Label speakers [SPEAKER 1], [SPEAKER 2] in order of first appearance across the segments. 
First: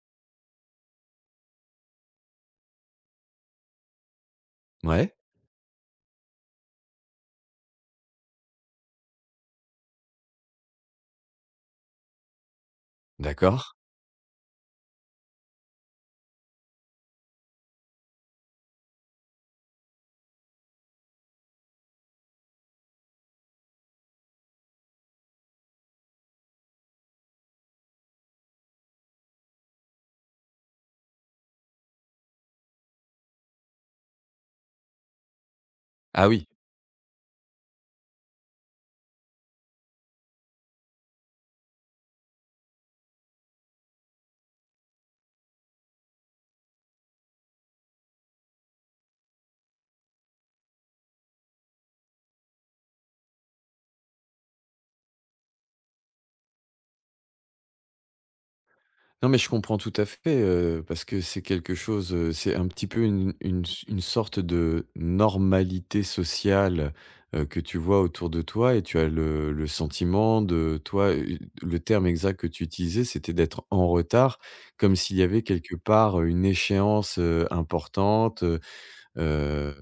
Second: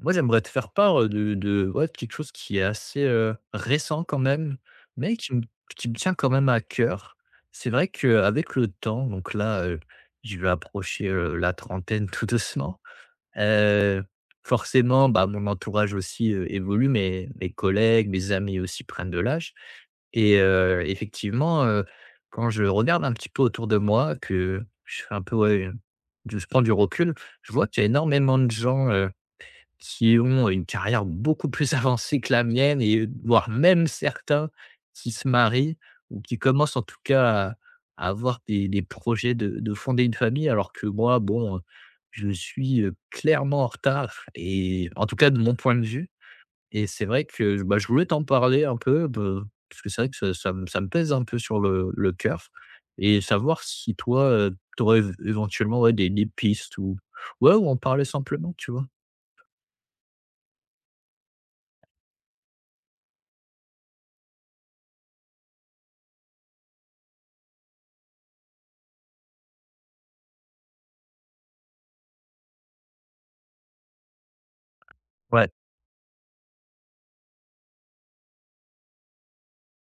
[SPEAKER 1] Moi, j'aimerais te faire part, de quelque chose qui est assez, récent quand même,
[SPEAKER 2] Ouais,
[SPEAKER 1] mais qui me tient quand même à cœur. C'est vrai qu'avec le temps, donc là, je vais approcher, la trentaine tout doucement.
[SPEAKER 2] d'accord.
[SPEAKER 1] Heu, Forcément, bah, mon entourage aussi, évolue, mes collègues, mes amis aussi prennent de l'âge et effectivement, quand je regarde un petit peu autour de moi, que je fais un peu, ouais, je prends du recul, je vois qu'il y a énormément de gens, qui ont une carrière beaucoup plus avancée que la mienne et voire même certains qui se marient ou
[SPEAKER 2] Ah
[SPEAKER 1] qui
[SPEAKER 2] oui.
[SPEAKER 1] commencent en tout cas à avoir des projets de fonder une famille, alors que moi, bon, je suis clairement en retard et en tout cas de mon point de vue. Et c'est vrai que, bah, je voulais t'en parler un peu, de parce que c'est vrai que ça me pèse un peu sur le cœur et savoir si toi, tu aurais éventuellement, ouais, des pistes ou ouais, ou en parler simplement, tu vois?
[SPEAKER 2] Non, mais je comprends tout à fait, parce que c'est quelque chose, c'est un petit peu une sorte de normalité sociale, que tu vois autour de toi et tu as le sentiment de toi, le terme exact que tu utilisais, c'était d'être en retard, comme s'il y avait
[SPEAKER 1] Ouais,
[SPEAKER 2] quelque part, une échéance, importante. Heu,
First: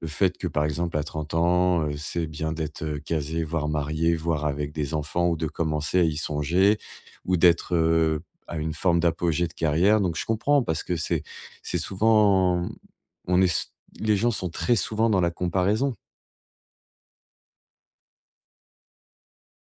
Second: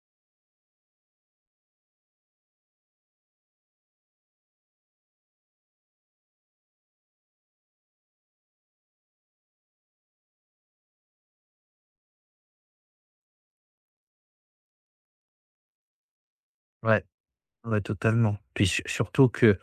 [SPEAKER 2] le fait que, par exemple, à 30 ans, c'est bien d'être, casé, voire marié, voire avec des enfants ou de commencer à y songer ou d'être, à une forme d'apogée de carrière, donc je comprends parce que c'est souvent on est s les gens sont très souvent dans la comparaison.
[SPEAKER 1] ouais, ouais, totalement. Puis su surtout que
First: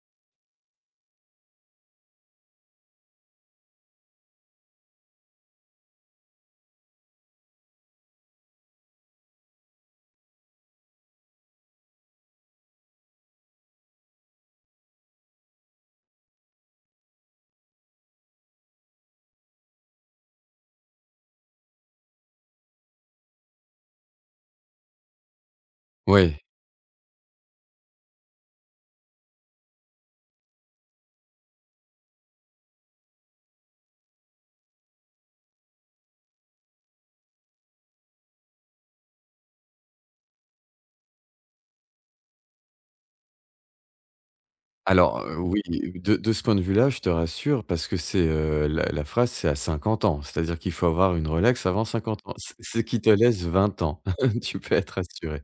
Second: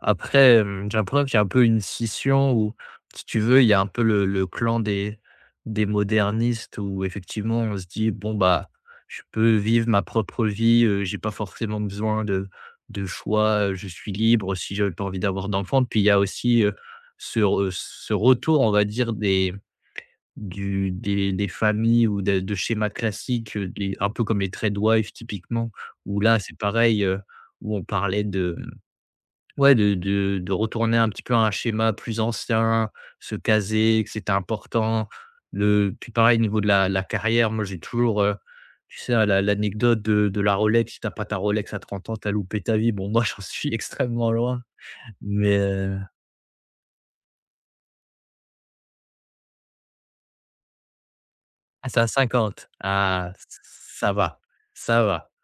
[SPEAKER 1] après, j'ai l'impression qu'il y a un peu une scission où, si tu veux, il y a un peu le clan des modernistes où effectivement on se dit: «Bon, bah, je peux vivre ma propre vie, j'ai pas forcément besoin de choix, je suis libre si j'avais pas envie d'avoir d'enfant». Puis il y a aussi, ce retour, on va dire, des du des familles ou de schémas classiques, des un peu comme les trade wives typiquement, où là,
[SPEAKER 2] Ouais.
[SPEAKER 1] c'est pareil, où on parlait de ouais, de retourner un petit peu à un schéma plus ancien, se caser, que c'était important. Le puis pareil, au niveau de la carrière, moi, j'ai toujours, tu sais, la l'anecdote de la Rolex: «Si t'as pas ta Rolex à 30 ans, t'as loupé ta vie». Bon, moi, j'en suis extrêmement loin,
[SPEAKER 2] Alors,
[SPEAKER 1] mais
[SPEAKER 2] oui, oui, de ce point de vue-là, je te rassure parce que c'est, la phrase, c'est à 50 ans, c'est-à-dire qu'il faut avoir une relaxe avant
[SPEAKER 1] ah, c'est à
[SPEAKER 2] 50 ans, ce
[SPEAKER 1] cinquante.
[SPEAKER 2] ce qui te
[SPEAKER 1] Ah,
[SPEAKER 2] laisse 20 ans.
[SPEAKER 1] ça va,
[SPEAKER 2] Tu peux être
[SPEAKER 1] ça va.
[SPEAKER 2] assuré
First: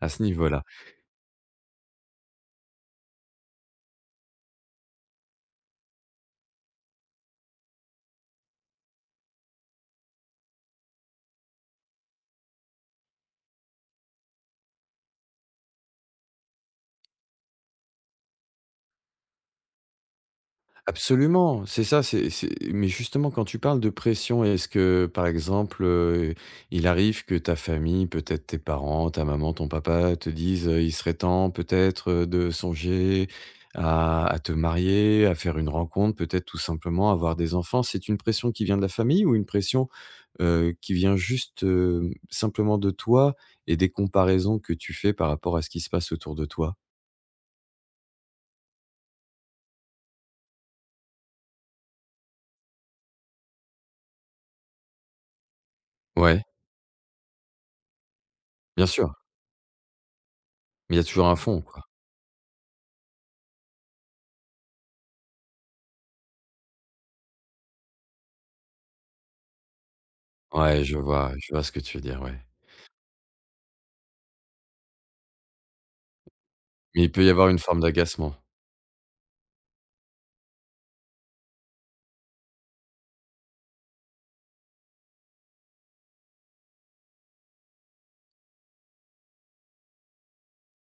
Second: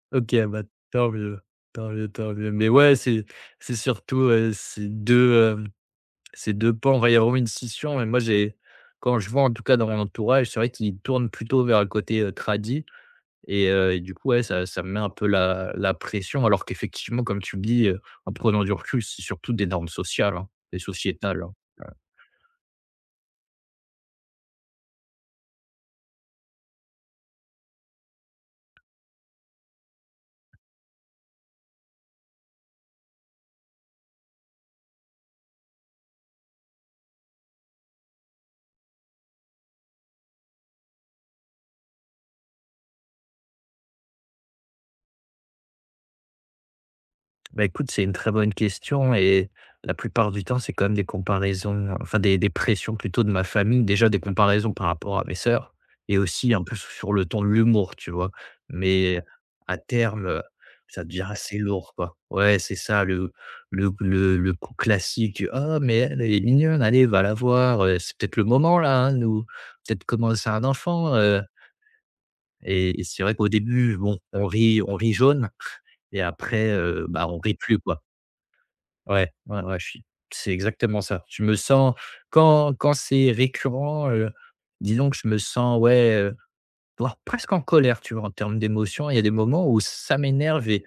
[SPEAKER 2] à ce
[SPEAKER 1] OK,
[SPEAKER 2] niveau-là.
[SPEAKER 1] bah, tant mieux, tant mieux, tant mieux, mais ouais, c'est surtout, ces 2, c'est 2 pans, enfin, va y avoir une scission. Mais moi j'ai quand je vois en tout cas dans mon entourage, c'est vrai qu'ils tournent plutôt vers le côté, tradi et du coup, ouais, ça me met un peu la pression alors qu'effectivement, comme tu le dis, en prenant du recul, c'est surtout des normes sociales, hein et sociétales, hein.
[SPEAKER 2] Absolument, c'est
[SPEAKER 1] Ouais.
[SPEAKER 2] ça, c'est mais justement, quand tu parles de pression, est-ce que par exemple, il arrive que ta famille, peut-être tes parents, ta maman, ton papa te disent, «Il serait temps peut-être, de songer à te marier, à faire une rencontre, peut-être tout simplement avoir des enfants». C'est une pression qui vient de la famille ou une pression, qui vient juste, simplement de toi et des comparaisons que tu fais par rapport à ce qui se passe autour de toi?
[SPEAKER 1] Bah, écoute, c'est une très bonne question et la plupart du temps, c'est quand même des comparaisons, enfin des pressions plutôt de ma famille. Déjà des comparaisons par rapport à mes sœurs et
[SPEAKER 2] Ouais,
[SPEAKER 1] aussi un peu sur le ton de l'humour, tu vois?
[SPEAKER 2] bien sûr,
[SPEAKER 1] Mais à terme,
[SPEAKER 2] mais il
[SPEAKER 1] ça
[SPEAKER 2] y a
[SPEAKER 1] devient
[SPEAKER 2] toujours un
[SPEAKER 1] assez
[SPEAKER 2] fond, quoi.
[SPEAKER 1] lourd, quoi. Ouais, c'est ça le le coup classique: «Oh mais elle, elle est mignonne, allez va la voir, c'est peut-être le moment là, hein, nous peut-être commencer un
[SPEAKER 2] Ouais,
[SPEAKER 1] enfant, heu».
[SPEAKER 2] je vois ce que tu veux dire, ouais.
[SPEAKER 1] Et c'est vrai qu'au début, bon, on rit jaune et après,
[SPEAKER 2] Mais il peut
[SPEAKER 1] bah,
[SPEAKER 2] y
[SPEAKER 1] on
[SPEAKER 2] avoir
[SPEAKER 1] rit
[SPEAKER 2] une
[SPEAKER 1] plus,
[SPEAKER 2] forme
[SPEAKER 1] quoi.
[SPEAKER 2] d'agacement.
[SPEAKER 1] Ouais, ouais, ouais, je suis c'est exactement ça. Je me sens quand c'est récurrent, disons que je me sens, ouais, voire presque en colère, tu vois? En termes d'émotion, il y a des moments où ça m'énerve et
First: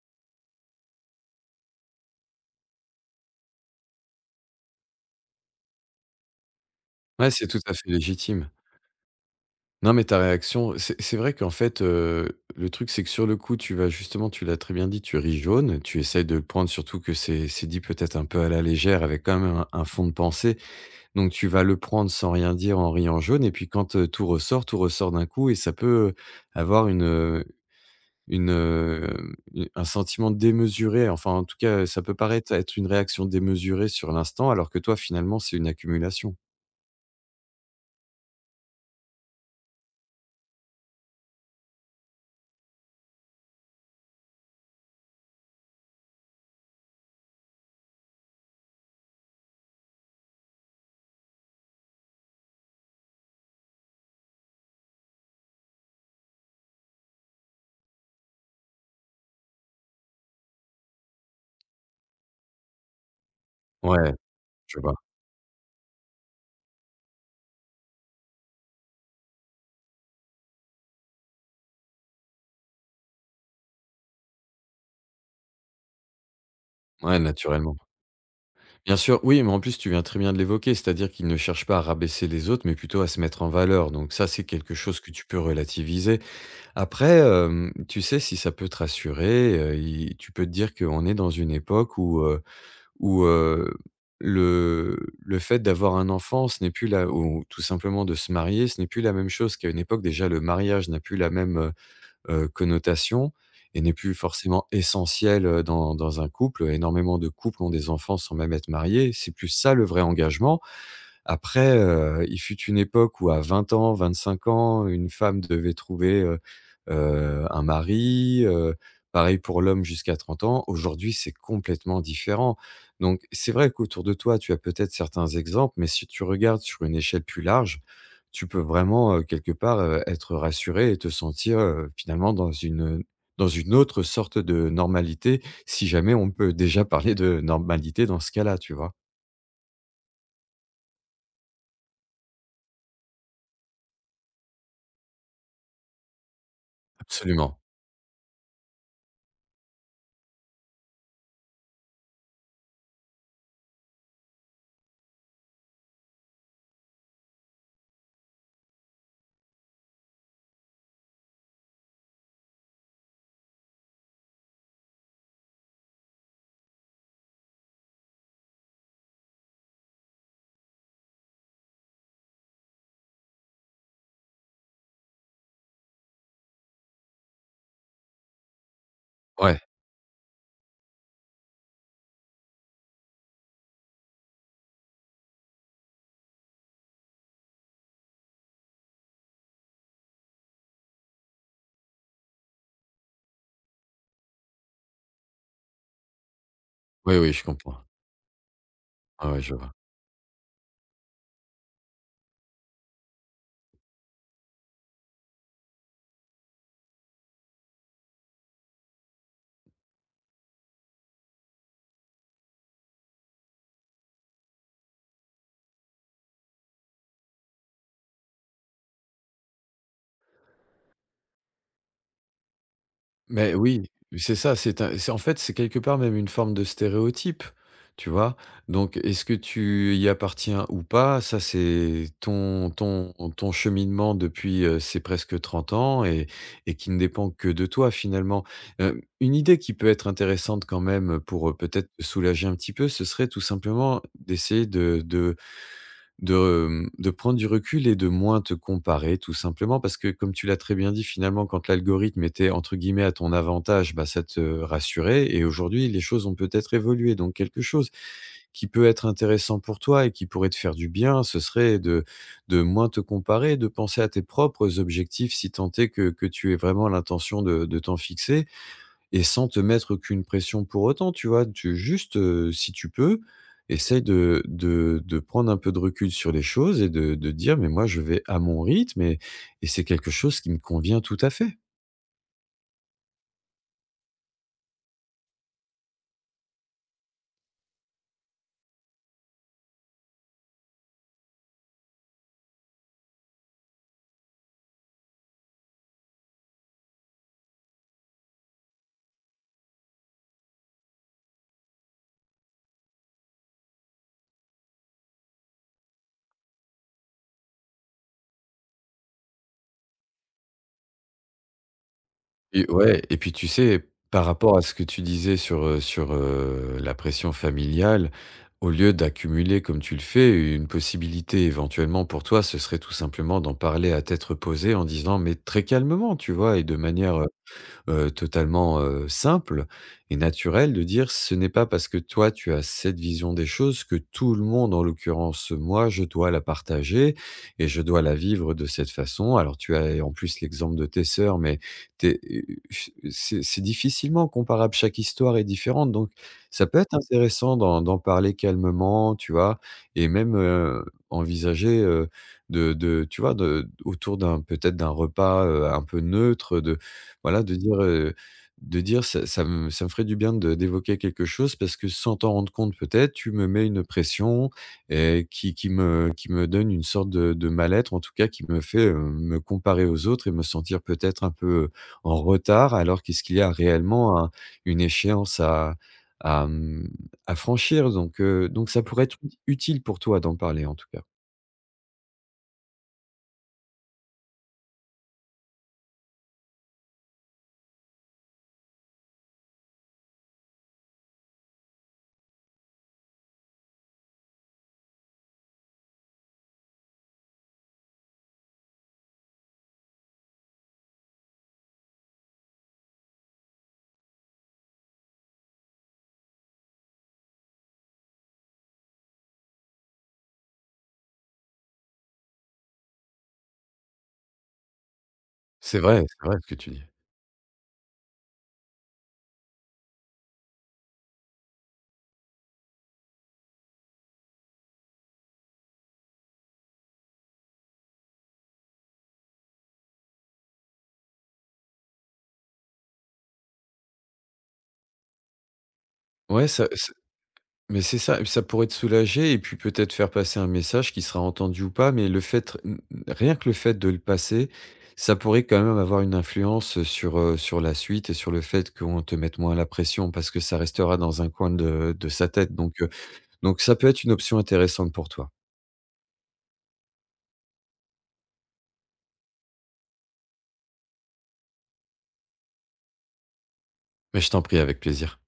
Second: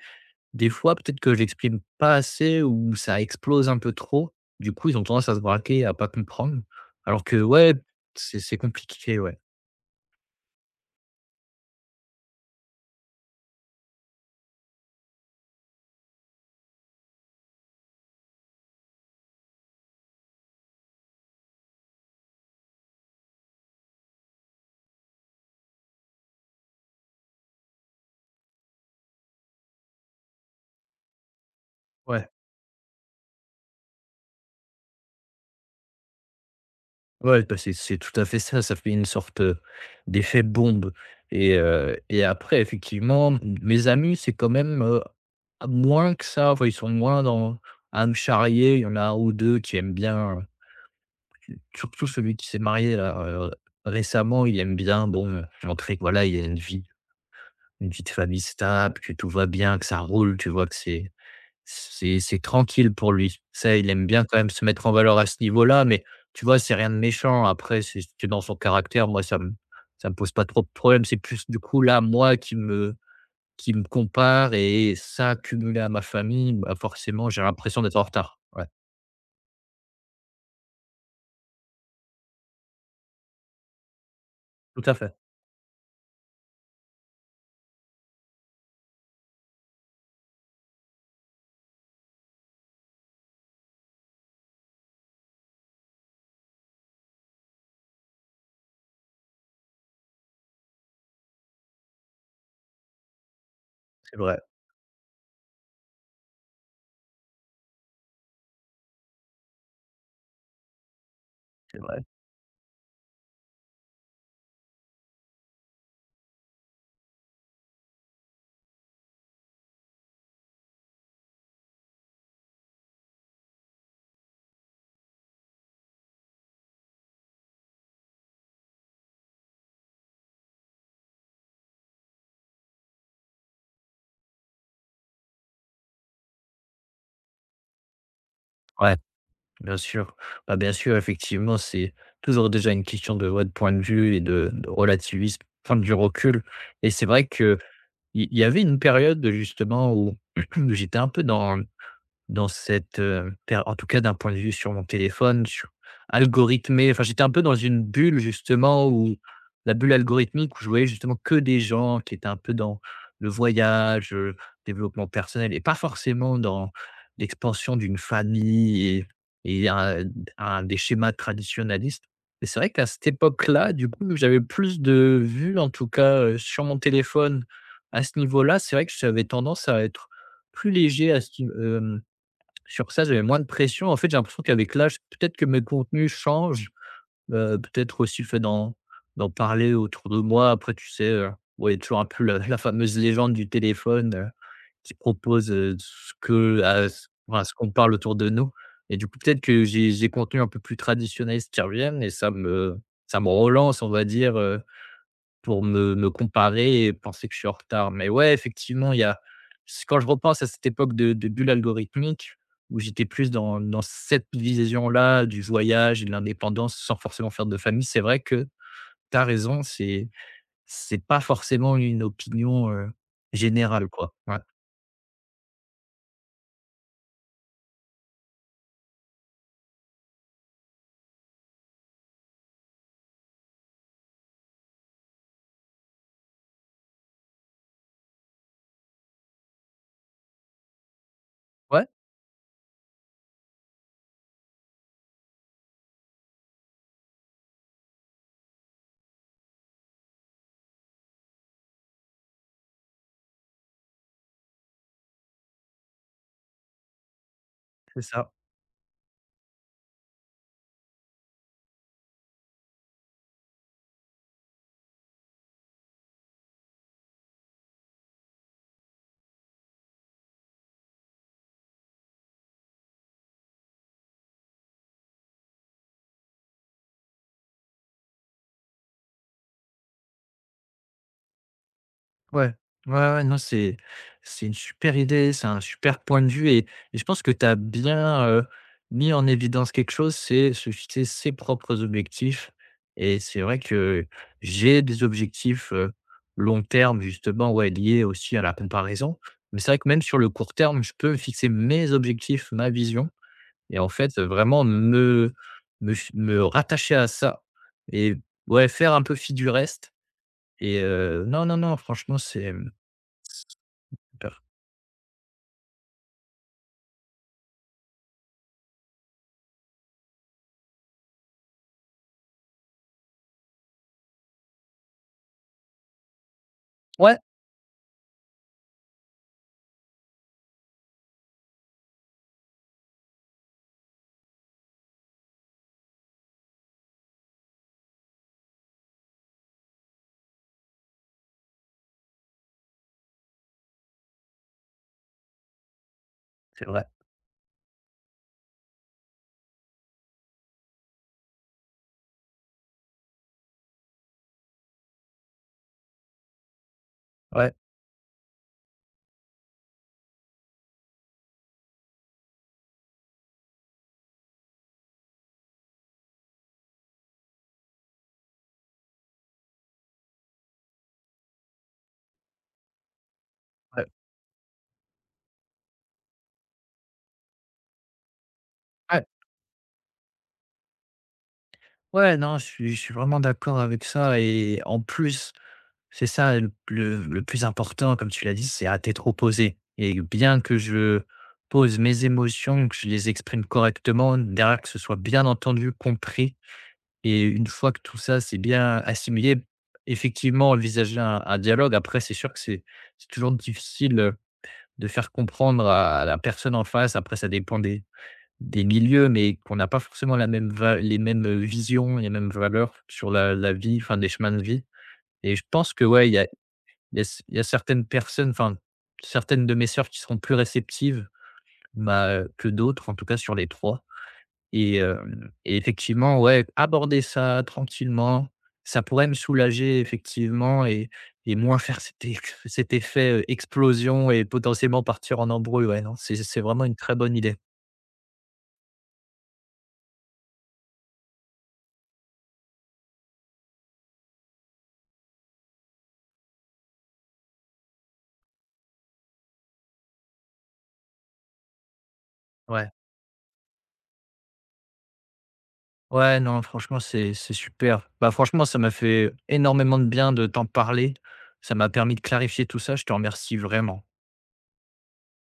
[SPEAKER 1] des fois, peut-être que je l'exprime pas assez ou ça explose un peu trop. Du coup, ils ont tendance à se braquer, à pas comprendre alors
[SPEAKER 2] Ouais,
[SPEAKER 1] que
[SPEAKER 2] c'est tout
[SPEAKER 1] ouais,
[SPEAKER 2] à fait
[SPEAKER 1] c'est
[SPEAKER 2] légitime.
[SPEAKER 1] c'est compliqué, ouais.
[SPEAKER 2] Non, mais ta réaction, c'est vrai qu'en fait, le truc, c'est que sur le coup, tu vas justement, tu l'as très bien dit, tu ris jaune, tu essayes de le prendre, surtout que c'est dit peut-être un peu à la légère, avec quand même un fond de pensée. Donc tu vas le prendre sans rien dire en riant jaune, et puis quand, tout ressort d'un coup et ça peut avoir une, u un sentiment démesuré, enfin, en tout cas, ça peut
[SPEAKER 1] Ouais.
[SPEAKER 2] paraître être une réaction démesurée sur l'instant, alors que toi, finalement, c'est une accumulation.
[SPEAKER 1] Ouais, bah, c'est tout à fait ça, ça fait une sorte, d'effet bombe et après effectivement, mes amis, c'est quand même, moins que ça, enfin, ils sont moins dans à me charrier. Il y en a un ou 2 qui aiment bien, surtout celui qui s'est marié là, récemment, il aime bien, bon, montrer que voilà, il y a une vie de famille stable, que tout va bien, que ça roule, tu vois? Que c'est tranquille pour lui. Ça, il aime
[SPEAKER 2] Ouais,
[SPEAKER 1] bien quand même se
[SPEAKER 2] je
[SPEAKER 1] mettre en
[SPEAKER 2] vois.
[SPEAKER 1] valeur à ce niveau-là, mais tu vois, c'est rien de méchant. Après, c'est dans son caractère. Moi, ça me pose pas trop de problèmes. C'est plus du coup là, moi qui me compare et ça cumulé à ma famille, bah,
[SPEAKER 2] Ouais,
[SPEAKER 1] forcément, j'ai
[SPEAKER 2] naturellement.
[SPEAKER 1] l'impression d'être en retard. Ouais,
[SPEAKER 2] Bien sûr, oui, mais en plus, tu viens très bien de l'évoquer, c'est-à-dire qu'ils ne cherchent pas à rabaisser les autres, mais plutôt à se mettre en valeur. Donc ça, c'est quelque
[SPEAKER 1] tout à
[SPEAKER 2] chose que
[SPEAKER 1] fait.
[SPEAKER 2] tu peux relativiser. Après, tu sais, si ça peut te rassurer, i tu peux te dire qu'on est dans une époque où le fait d'avoir un enfant, ce n'est plus là, ou tout simplement de se marier, ce n'est plus la même chose qu'à une époque. Déjà, le mariage n'a plus la même, connotation et n'est plus
[SPEAKER 1] C'est vrai,
[SPEAKER 2] forcément essentiel, dans un couple. Énormément de couples ont des enfants sans même être mariés. C'est plus ça, le vrai engagement. Après,
[SPEAKER 1] c'est vrai.
[SPEAKER 2] il fut une époque où à 20 ans, 25 ans, une femme devait trouver, un mari, pareil pour l'homme jusqu'à 30 ans. Aujourd'hui, c'est complètement différent. Donc c'est vrai qu'autour de toi, tu as peut-être certains exemples, mais si tu regardes sur une échelle plus large, tu peux vraiment, quelque part, être rassuré et te sentir, finalement dans une, autre sorte de normalité, si jamais on peut déjà parler de normalité dans ce cas-là, tu vois?
[SPEAKER 1] Ouais, bien sûr. Bah, bien sûr, effectivement, c'est toujours déjà une question de ouais, de point de vue et de relativisme, prendre du recul et c'est vrai
[SPEAKER 2] Absolument.
[SPEAKER 1] que il y avait une période, justement, où j'étais un peu dans cette, per en tout cas d'un point de vue sur mon téléphone, sur algorithmé, enfin, j'étais un peu dans une bulle justement où la bulle algorithmique où je voyais justement que des gens qui étaient un peu dans le voyage, développement personnel et pas forcément dans l'expansion d'une famille et et un un des schémas traditionnalistes et c'est vrai qu'à cette époque-là, du coup, j'avais plus de vues en tout cas, sur mon téléphone à ce niveau-là. C'est vrai que j'avais
[SPEAKER 2] Ouais,
[SPEAKER 1] tendance à être plus léger à ce sur ça, j'avais moins de pression. En fait, j'ai l'impression qu'avec l'âge, peut-être que mes contenus changent, peut-être aussi le fait d'en parler autour de moi. Après, tu sais, ouais, il y a toujours un peu la la fameuse légende du téléphone, qui propose, ce que à ce
[SPEAKER 2] oui, oui, je
[SPEAKER 1] enfin, ce qu'on
[SPEAKER 2] comprends.
[SPEAKER 1] parle autour de nous et du coup,
[SPEAKER 2] Ah
[SPEAKER 1] peut-être
[SPEAKER 2] ouais, je
[SPEAKER 1] que
[SPEAKER 2] vois.
[SPEAKER 1] j'ai contenus un peu plus traditionnalistes qui reviennent et ça me relance, on va dire, pour me comparer et penser que je suis en retard. Mais ouais, effectivement, il y a c quand je repense à cette époque de bulle algorithmique où j'étais plus dans cette vision-là du voyage et de l'indépendance sans forcément faire de famille, c'est vrai que tu as raison, c'est pas forcément une opinion,
[SPEAKER 2] Mais
[SPEAKER 1] générale,
[SPEAKER 2] oui,
[SPEAKER 1] quoi.
[SPEAKER 2] c'est
[SPEAKER 1] Ouais.
[SPEAKER 2] ça, c'est en fait, c'est quelque part même une forme de stéréotype, tu vois? Donc est-ce que tu y appartiens ou pas? Ça, c'est ton cheminement depuis, ces presque 30 ans, et qui ne dépend que de toi, finalement. Une idée qui peut être intéressante quand même pour,
[SPEAKER 1] Ouais,
[SPEAKER 2] peut-être te soulager un petit peu, ce serait tout simplement d'essayer De, de prendre du recul et de moins te comparer, tout simplement parce que, comme tu l'as très bien dit, finalement, quand l'algorithme était, entre guillemets, «à ton avantage», bah, ça te rassurait, et aujourd'hui les choses ont peut-être évolué. Donc quelque chose
[SPEAKER 1] c'est ça.
[SPEAKER 2] qui peut être intéressant pour toi et qui pourrait te faire du bien, ce serait de moins te comparer, de penser à tes propres objectifs, si tant est que tu aies vraiment l'intention de t'en fixer, et sans te mettre aucune pression pour autant, tu vois? Tu juste, si tu peux, essaye de prendre un peu de recul sur les choses et de dire: «Mais moi, je vais à mon rythme, et c'est quelque chose qui me convient tout à fait».
[SPEAKER 1] Ouais, ouais, ouais, non, c'est une super idée, c'est un super point de vue et je pense que tu as bien, mis en évidence quelque chose, c'est se fixer ses propres objectifs et c'est vrai que j'ai des objectifs, long terme justement, ouais, liés aussi à la comparaison. Mais c'est vrai que même sur le court terme, je peux fixer mes objectifs, ma vision et en fait, vraiment me rattacher à ça et ouais, faire un peu fi du reste et non, non, non, franchement, c'est,
[SPEAKER 2] Et
[SPEAKER 1] mmh.
[SPEAKER 2] ouais, et puis, tu sais, par
[SPEAKER 1] Super.
[SPEAKER 2] rapport à ce que tu disais sur la pression familiale, au lieu d'accumuler comme tu le fais, une possibilité éventuellement pour toi, ce serait tout simplement d'en parler à tête reposée, en disant mais très calmement, tu vois? Et de
[SPEAKER 1] Ouais,
[SPEAKER 2] manière, totalement, simple et naturel, de dire: «Ce n'est pas parce que toi tu as cette vision des choses que tout le monde, en l'occurrence moi, je dois la partager et je dois la vivre de cette façon». Alors tu as en plus l'exemple de tes sœurs, mais tu c'est difficilement comparable, chaque histoire est différente, donc
[SPEAKER 1] c'est
[SPEAKER 2] ça peut
[SPEAKER 1] vrai.
[SPEAKER 2] être intéressant d'en parler calmement, tu vois? Et même, envisager, de tu vois, de, autour d'un peut-être d'un repas, un peu neutre, de voilà,
[SPEAKER 1] Ouais,
[SPEAKER 2] de dire: «Ça me ferait du bien de d'évoquer quelque chose, parce que sans t'en rendre compte peut-être, tu me mets une pression, et qui me donne une sorte de mal-être, en tout cas qui me fait, me comparer aux autres et me sentir peut-être un peu en retard, alors qu'est-ce qu'il y a
[SPEAKER 1] ouais,
[SPEAKER 2] réellement, un une échéance à, mmh, à franchir?» Donc ça
[SPEAKER 1] ouais,
[SPEAKER 2] pourrait être utile pour toi d'en parler, en tout cas.
[SPEAKER 1] ouais, non, je suis vraiment d'accord avec ça et en plus, c'est ça le le plus important comme tu l'as dit, c'est à t'être opposé et bien que je pose mes émotions, que je les exprime correctement, derrière que ce soit bien entendu, compris. Et une fois que tout ça c'est bien assimilé, effectivement envisager un dialogue. Après c'est sûr que c'est toujours difficile, de faire comprendre à la personne en face. Après ça dépend des milieux, mais qu'on n'a pas forcément la même va les mêmes, visions, les mêmes valeurs sur la vie, enfin des chemins de vie. Et je pense que ouais,
[SPEAKER 2] C'est vrai ce que tu dis.
[SPEAKER 1] il y a il y a certaines personnes, enfin certaines de mes sœurs qui seront plus réceptives, bah, que d'autres, en tout cas sur les 3. Et hem et effectivement, ouais, aborder ça tranquillement, ça pourrait me soulager effectivement et moins faire cet ex cet effet, explosion et potentiellement partir en embrouille, ouais, non, c'est
[SPEAKER 2] Ouais,
[SPEAKER 1] vraiment
[SPEAKER 2] ça
[SPEAKER 1] une très bonne idée.
[SPEAKER 2] Mais c'est ça, ça pourrait te soulager, et puis peut-être faire passer un message qui sera entendu ou pas, mais le fait, rien que le fait de le passer, ça pourrait quand même avoir une influence sur, sur la suite et sur le fait qu'on te mette moins la pression, parce que ça restera dans un coin de sa tête.
[SPEAKER 1] Ouais.
[SPEAKER 2] Donc ça peut être une option intéressante pour toi.
[SPEAKER 1] Ouais, non, franchement, c'est super. Bah, franchement, ça m'a fait énormément de bien de t'en parler. Ça m'a permis de clarifier tout ça, je te remercie vraiment.
[SPEAKER 2] Mais je t'en prie, avec plaisir.